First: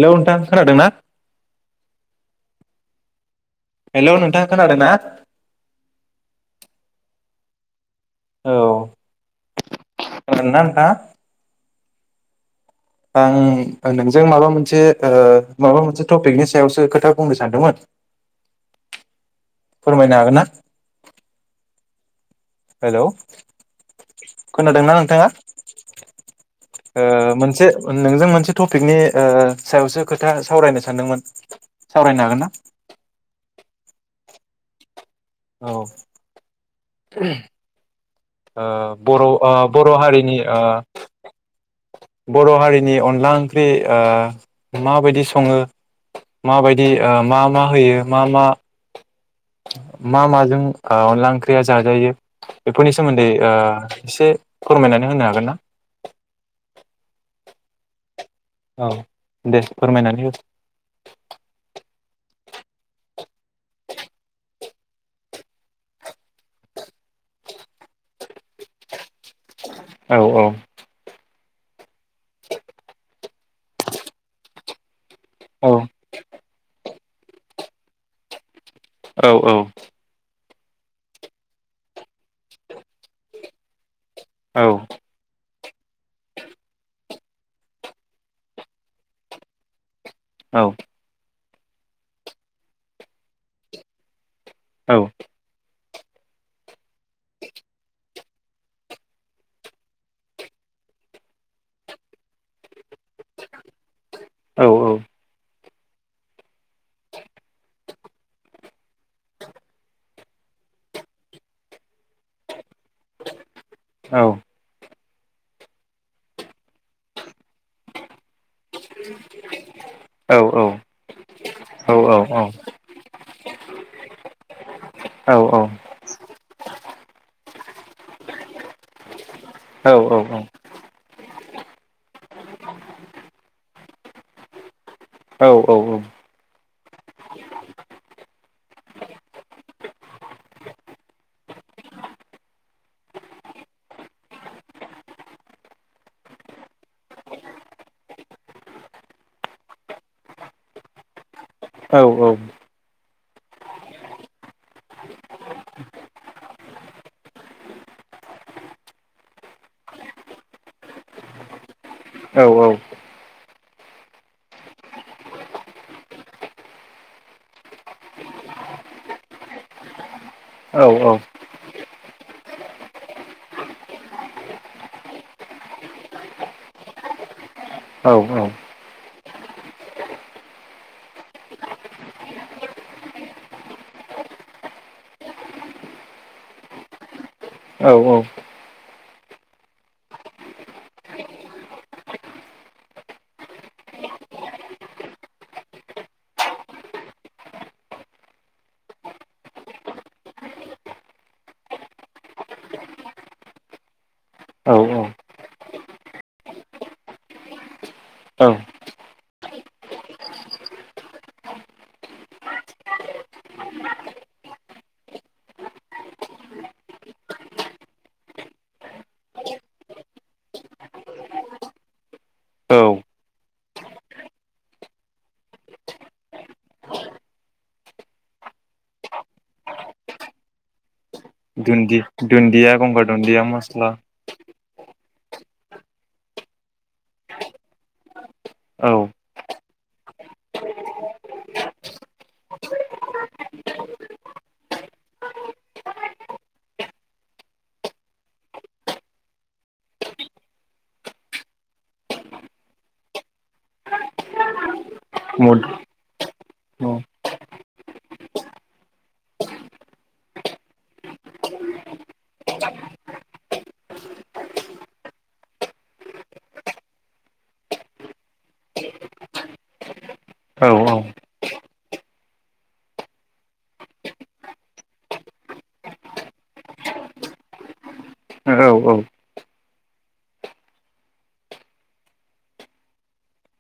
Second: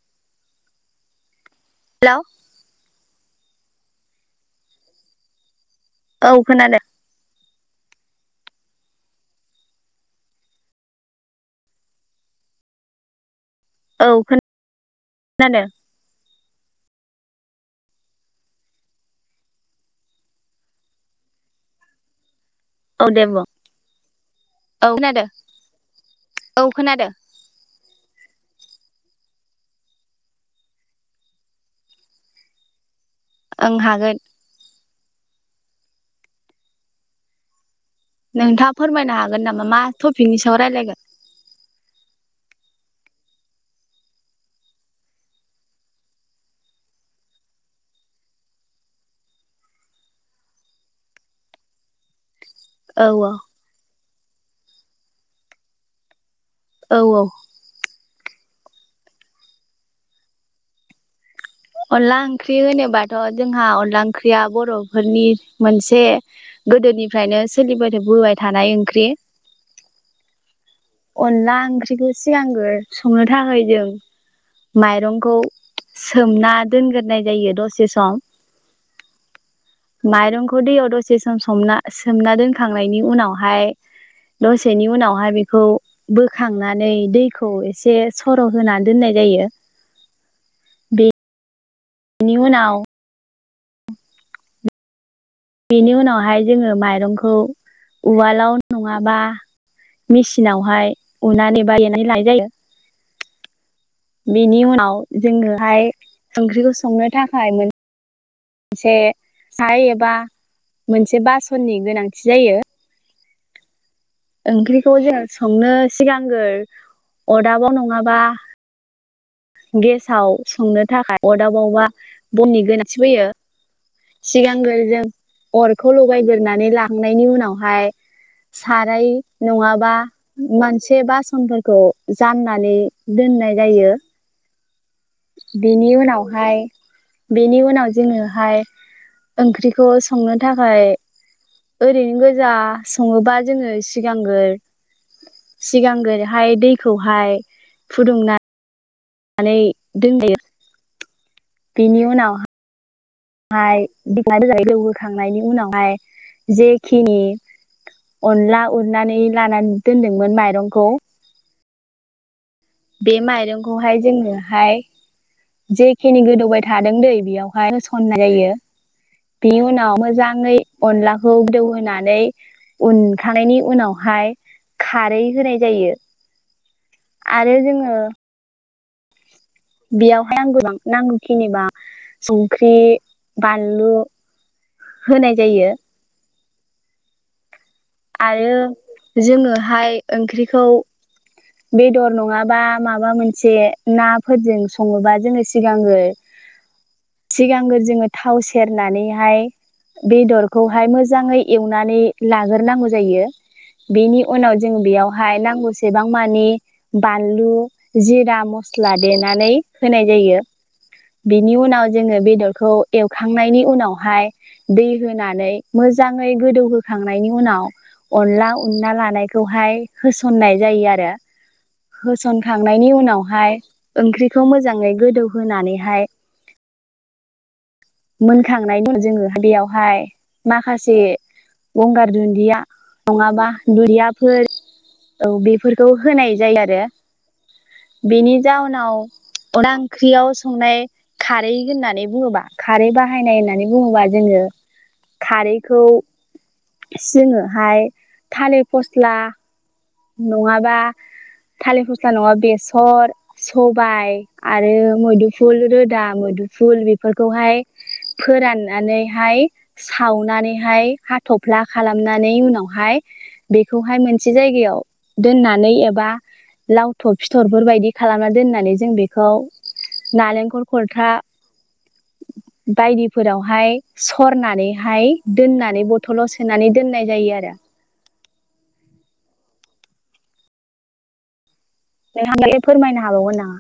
Hello नोंथां खोनादों ना? हेलौ हेलौ नोंथाङा खोनादों ना? औ खोनादों औ नोंथाङा दा आं औ नोंजों माबा मोनसे ओ खोनादों माबा मोनसे टपिकनि सा सयावसो खोथा बुंनो सानदोंमोन फोरमायनो हागोन ना हेलौ औ दे बुं औ खोनादोंना खोनादों नोंथाङा औ खोनादों मोनसे नोंजों मोनसे टपिकनि ओ सायावसो खोथा सावरायनो सानदोंमोन सावरायनो हागोन ना ओं हागोन औ ओ नोंथाङा फोरमायनो बर' ओ हागोन नामा मा बर' हारिनि टपिकनि ओ सायाव रायलायगोन बर हारिनि अनला ओंख्रि माबायदि सङो माबायदि मा-मा होयो मा-मा मा-माजों अनला ओंख्रिया जाजायो बेफोरनि औ सोमोन्दै एसे फोरमायनानै होनो हागोन ना औ-औ औ दे फोरमायनानै हो अनला ओंख्रि होनोबाथ जोंहा अनला ओंख्रिया बरफोरनि मोनसे गोदोनि फ्रायनो सोलिबादों बोबाय थानाय ओंख्रि औ ओंख्रिखौ सिगांग्रो संनो थाखाय जों माइं औ सोमना दो दोनग्रोनाय जायो दसे सम औ-औ खौ दैयाव दसे सम समना सोमना दोनखांनायनि उनावहाय औ दसेनि उनावहाय बेखौ बोखांनानै दैखौ एसे सर' होनानै दोननाय जायो औ बे बेनि उनाव औ बेनि उनावहाय जोङो माइरंखौ उवालाव नङाबा मेचिनावहाय उननानै बा देनानै लानाय जायो बेनि औ उनाव जोङो हाय ओंख्रिखौ संनो थाखाय मोन मोनसे साइ एबा मोनसे बासननि गोनांथि जायो औ थ जों संनो सिगांगोर अरदाबाव नङाबा गेसाव औ औ संनो थाखाय अरदाबावबा बननि गोनांथि फैयो सिगांग्रो जों अरखौ लगायगोर नानै लांनायनि उनावहाय साराय नङाबा औ मोनसे बासनफोरखौ जाननानै दोननाय जायो बेनि उनावहाय बेनि उनाव जोङोहाय ओंख्रिखौ संनो थाखाय ओरैनो गोजा सङोबा जोङो सिगांग्रो सिगांग्रोहाय दैखौहाय फुदुंनानै दोनद [inaudible] [unintelligible] बेनि उनाव हाय दै होखांनायनि उनावहाय जेखिनि अनला उननानै लानानै दोनदोंमोन माइरंखौ बे माइरंखौहाय जोङोहाय जेखिनि गोदौबाय थादों दै बेयावहाय होसननाय जायो बेनि उनाव मोजाङै अनलाखौ गोदौ होनोनानै उनखांनायनि उनावहाय खारै होनाय जायो। आरो जोङो । बेयावहाय आं गोबां नांगौखिनिबा संख्रि बानलु होनाय जायो। औ औ। आरो जोङोहाय ओंख्रिखौ। बेदर नङाबा माबा मोनसे नाफोरजों सङोबा जोङो सिगांगो सिगांग्रो जोङो थाव सेरनानैहाय बेदरखौहाय मोजाङै एवनानै लाग्रोनांगौ जायो। बेनि उनाव जों औ बेयावहाय नांगौसेबां। मानि बानलु जिरा मस्ला देनानै होनाय जायो। बेनि उनाव जोङो बेदरखौ एवखांनायनि उनावहाय दै होनानै मोजाङै गोदौहोखांनायनि उनाव अनला उनना लानायखौहाय होसननाय जायो आरो। आरो होसनखांनायनि उनावहाय ओंख्रिखौ मोजाङै गोदौ होनानैहाय। मोनखांनाय [unintelligible] जोङो बेयावहाय माखासे। दुन्दि गंगार दुन्दिया गंगार दुन्दिया नङाबा मस्ला दुरियाफोर। औ बेफोरखौ होनाय जायो आरो बेनि औ जाउनाव अन्ला ओंख्रियाव संनाय खारै होननानै बुङोबा। खारै बाहायनाय होननानै बुङोबा जोङो खारैखौ जोङोहाय थालिर फस्ला। नङाबा थालिर फस्ला नङाबा बेसर सबाय आरो मुद मैदुफुल रोदा मैदुफुल औ बेफोरखौहाय फोराननानैहाय सावनानैहाय हाथ'फ्ला खालामनानै उनावहाय बेखौहाय मोनसे जायगायाव। दोननानै एबा लावथब फिथरफोरबायदि खालामना दोननानै जों बेखौ नालेंखल औ औ खरथा बायदिफोरावहाय सरनानैहाय दोननानै बथ'लाव सोनानै दोननाय जायो आरो। औ औ नों [unintelligible] फोरमायनो हाबावगोन नामा?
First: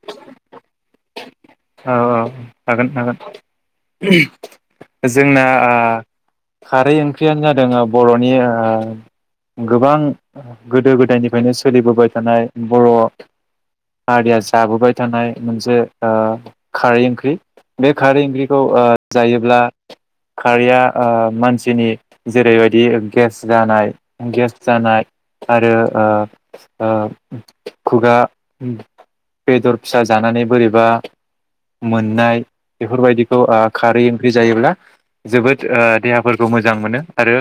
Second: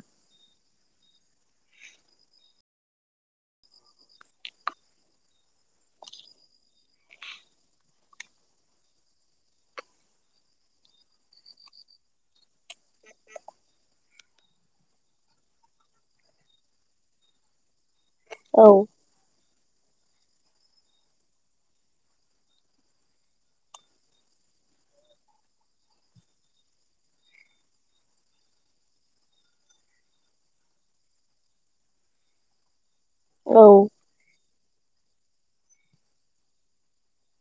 हागोन हागोन। जोंना ओ खारै ओंख्रियानो जादों बर'नि ओ गोबां गोदो गोदायनिफ्रायनो सोलिबोबाय थानाय बर' हारिया जाबोबाय थानाय मोनसे ओ खारै ओंख्रि। बे। खारै ओंख्रिखौ औ ओ- जायोब्ला। खारैया ओ- मानसिनि जेरैबायदि गेस जानाय गेस जानाय आरो ओ- ओ- खुगा बेदर फिसा जानानै बोरैबा मोननाय । बेफोरबायदिखौ ओ- औ खारै ओंख्रि जायोब्ला। जोबोद ओ- देहाफोरखौ मोजां मोनो आरो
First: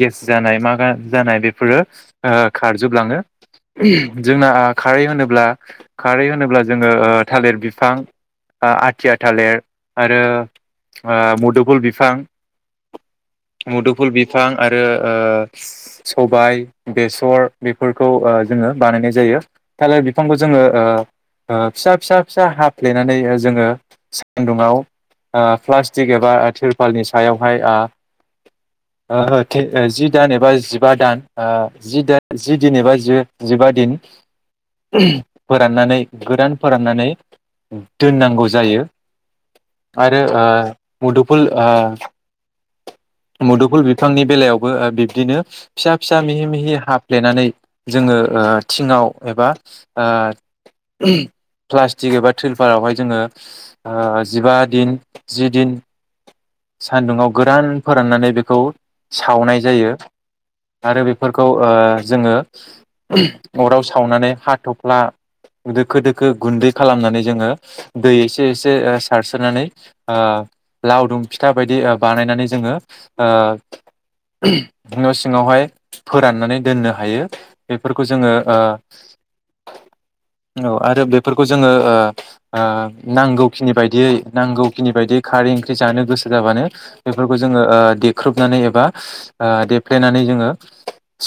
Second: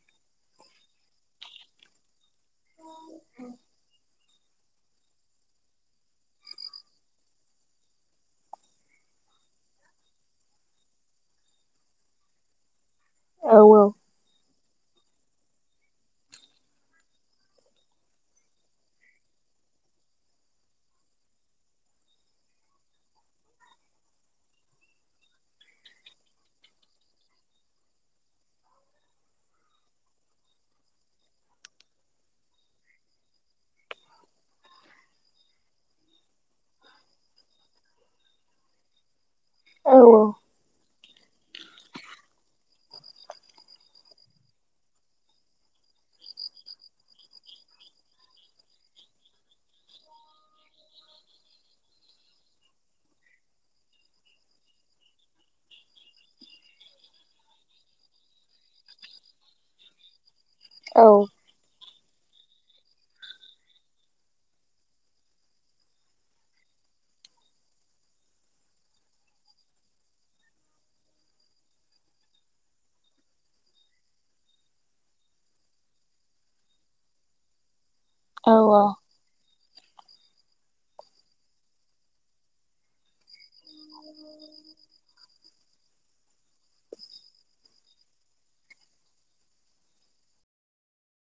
गेस जानाय मा जानाय बेफोरो ओ-खारजोबलाङो। जोंना खारै होनोब्ला खारै होनोब्ला जोङो ओ-थालिर बिफां ओ- आथिया। थालिर आरो ओ- मुदुफुल बिफां। औ मुदुफुल बि बिफां आरो ओ- सबाय बेसर बेफोरखौ ओ- जोङो बानायनाय जायो। थालिर बिफांखौ जोङो ओ- ओ- फिसा फिसा फिसा हाफ्लेनानै जोङो । सान्दुङाव ओ- प्लास्टिक एबा थिरपालनि सायावहाय ओ- ओ जि- दान एबा जिबा दान ओ- जि दा जि दिन एबा जि-जिबा दिन फोराननानै गोरान फोराननानै दोननांगौ जायो। आरो ओ- मुदुफुल ओ- मुदुफुल बिफांनि बेलायावबो ओ‌- बिब्दिनो फिसा फिसा मिहि मिहि हाफ्लेनानै जोङो ओ‌- थिङाव एबा‌ ओ- प्लास्टिक एबा थ्रिलपारावहाय जोङो ओ- जिबा दिन जि दिन सान्दुङाव। गोरान फोराननानै बेखौ सावनाय जायो। आरो बेफोरखौ ओ जोङो अराव सावनानै हाथफ्ला दोखो दोखो गुन्दै खालामनानै जोङो दै एसे एसे ओ-सारस्रोनानै ओ- लावदुम फिथा बायदि। बानायनानै जोङो ओ- न' सिङावहाय फोराननानै दोननो हायो। बे फोरफोरखौ जोङो औ ओ - औ आरो बेफोरखौ जोङो ओ- ओ- नांगौ। खिनि बायदियै नांगौ खिनि बायदि खारै। जानो गोसो जाबानो । बेफोरखौ जोङो ओ देख्रुबनानै एबा ओ-देफ्लेनानै जोङो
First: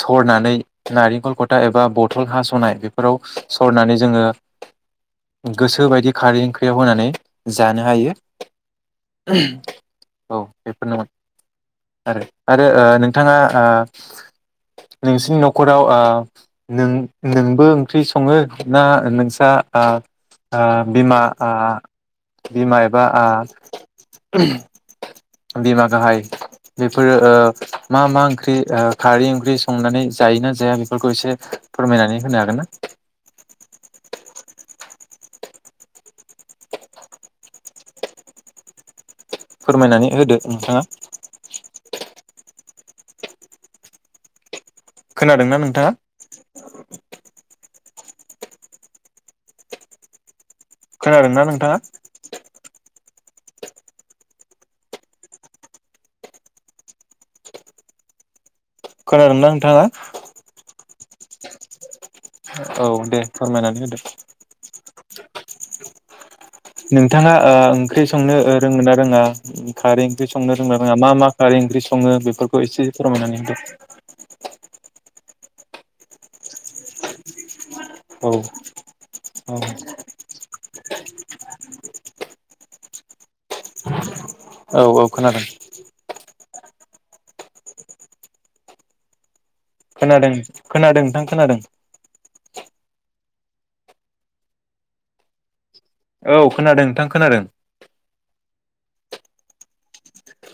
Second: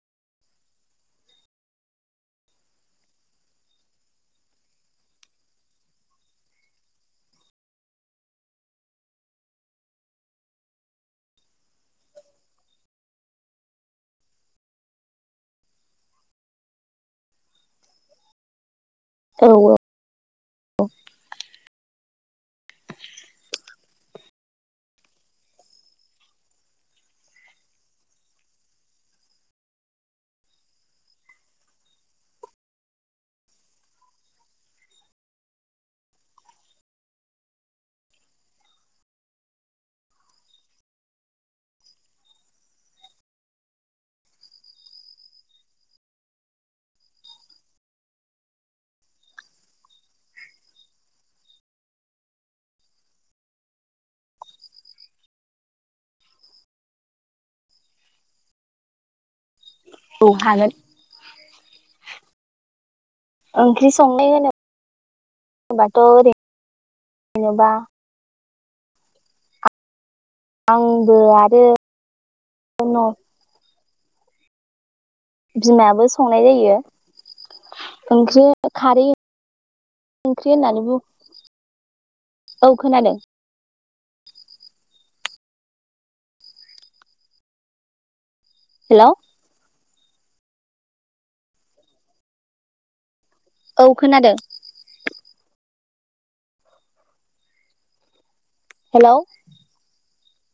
सरनानै नारेंखल खथा एबा बथल हास'नाय बेफोराव सरनानै जोङो गोसो बायदि खारै ओंख्रियाव होनानै जानो हायो औ। बेफोरनोमोन आरो आरो ओ- नोंथाङा ओ- नोंसिनि न'खराव ओ- नों-नोंबो ओंख्रि सङो? ना औ नोंसा औ ओ- ओ- बिमा ओ- बिमा एबा आ - [unintelligible] बिमा गाहाय बेफोरो ओ मा मा ओंख्रि ओ खारै ओंख्रि संनानै जायोना जाया बेफोरखौ एसे फोरमायनानै होनो हागोन ना। फोरमायनानै होदो नोंथाङा खोनादोंना नोंथाङा खोनादोंना नोंथाङा खोनादोंना हागोन नोंथाङा औ दे फोरमायनानै होदो बाथ' नोंथाङा ओ ओंख्रि संनो ओ रोंगोन ना रोङा खारै ओंख्रि संनो रोंना रङा मा आंबो मा खारै आरो ओंख्रि सङो बेफोरखौ एसे न' फोरमायनानै होनदों। बिमायाबो संनाय जायो। ओंख्रि खारै औ ओंख्रि होननानै औ खोनादों। औ औ खोनादों। हेल'। खोनादों खोनादों नोंथां खोनादों। औ खोनादों। औ खोनादों नोंथां खोनादों। हेल'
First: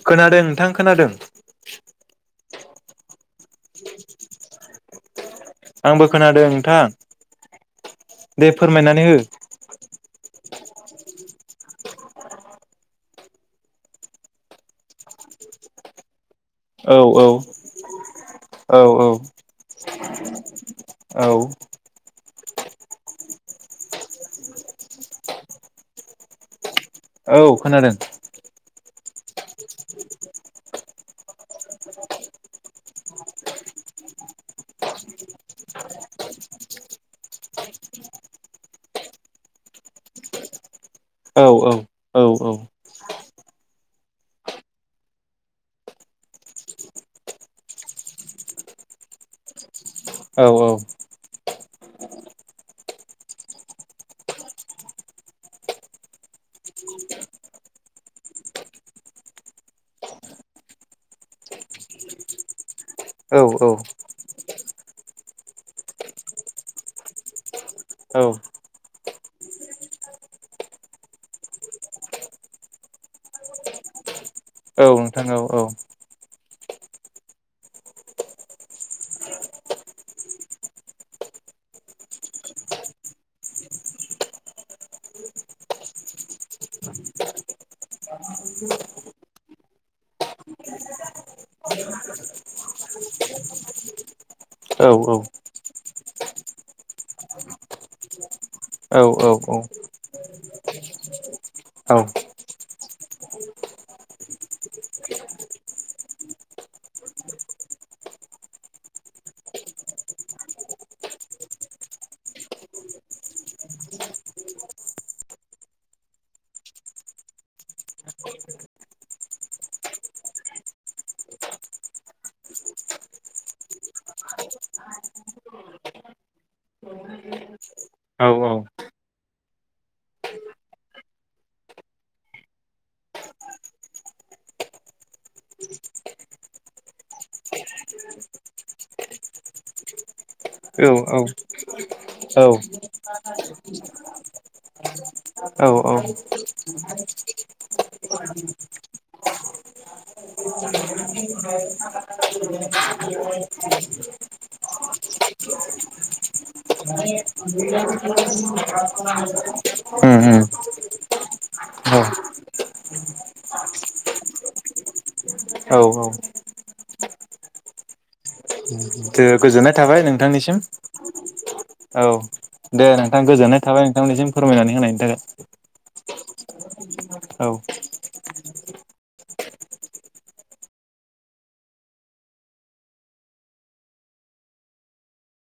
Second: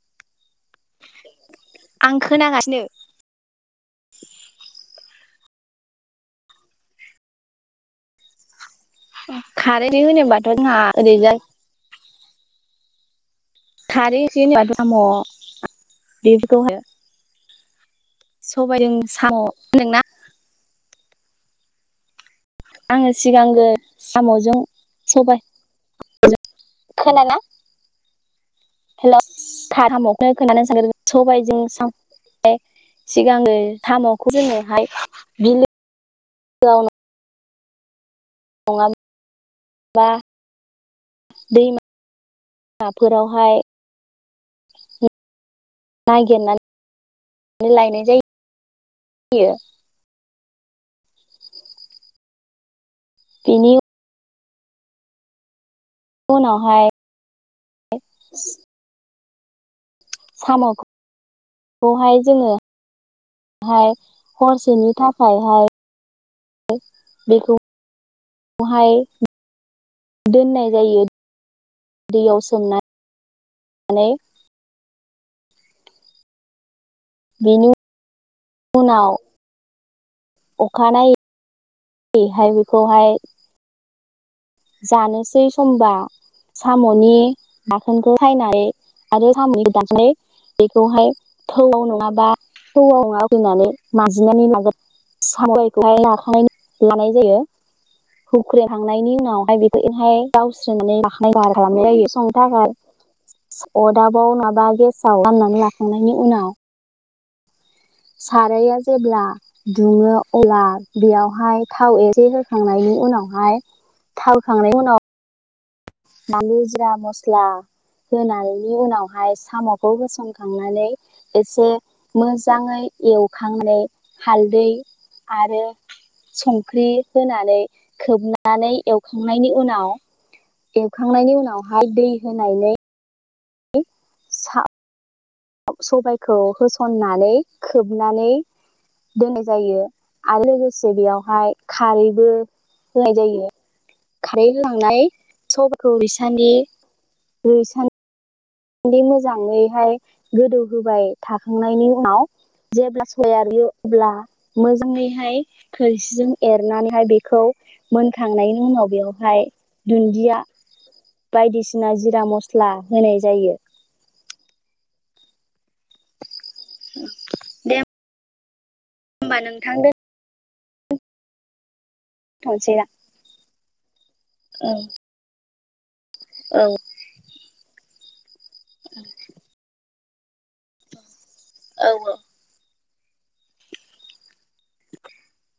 खोनादों नोंथां खोनादों आं खोनागासिनो। आंबो खोनादों नोंथां दे फोरमायनानै हो खारैनि होनो बाथ रोंआ ओरिजाय थारिनि दाम [unintelligible] औ औ औ सबायजों साम' नोंना औ आङो सिगां साम'जों सबाय औ खोनादों। हेल'साम'खौनो खोनानो सानदों सबायाइजों सिगाङो साम'खौ जोङोहाय बिलो नङाब्ला बा औ औ दैमा औ नाफोरावहाय नागिरनानै लायनाय जायो। औ बिनि उनावहाय साम'खौहाय जोङो औ औ। हरसेनि थाखायहाय औ बेखौहाय दोननाय जायो दैयाव सोमनानै। औ नोंथां औ बिनि उ उनाव अखानायै हाय बेखौहाय जानोसै समबा साम'नि दाखोनखौ सायनानै आरो साम'नि दाखनानै बेखौहाय थौआव नङाबा थौआव नङाैनानै माजिनानै लागोन औ साम'खौहाय लानाय लानाय जायो। औ हुख्रेखांनायनि उनाव औ बेफोरहाय गावस्रोननानै लाखनाय बाहार औ खालामनाय जायो संनो थाखाय अरदाबाव नङाबा गेसाव फाननानै लाखांनायनि उनाव सारायआ जेब्ला दुङो अब्ला बेयावहाय थाव एसे होखांनायनि उनावहाय थाव होखांनायनि उनाव बानलु जिरा मस्ला होनायनि उनावहाय साम'खौ होसनखांनानै एसे मोजाङै एवखांनानै हालदै आरो संख्रि होनानै खोबनानै एवखांनायनि उनाव एवखांनायनि उनावहाय दै होनायनै सा सबायखौ होसननानै खोबनानै दोननाय जायो आरो लोगोसे बेयावहाय खारैबो औ होनाय जायो खारै होलांनाय औ सबायखौ औ इसानि रुइसानि न्दि मोजाङैहाय गोदौहोबाय थाखाखांनायनि उनाव जेब्ला [unintelligible] अब्ला मोजाङैहाय खोस्लिजों एरनानैहाय बेखौ मोनखांनायनि उनाव बेवहाय उम दुन्दिया उम बायदिसिना औ जिरा मस्ला होनाय जायो। औ औ दे होमबा गोजोननाय नोंथां थाबाय नोंथांनिसिम। [inaudible] औ दोनथ'नोसै दे ना? नोंथां गोजोननाय थाबाय नोंथांमोननिसिम फोरमायनानै औ होनायनि थाखाय। औ। औ [inaudible] औ औ। [inaudible]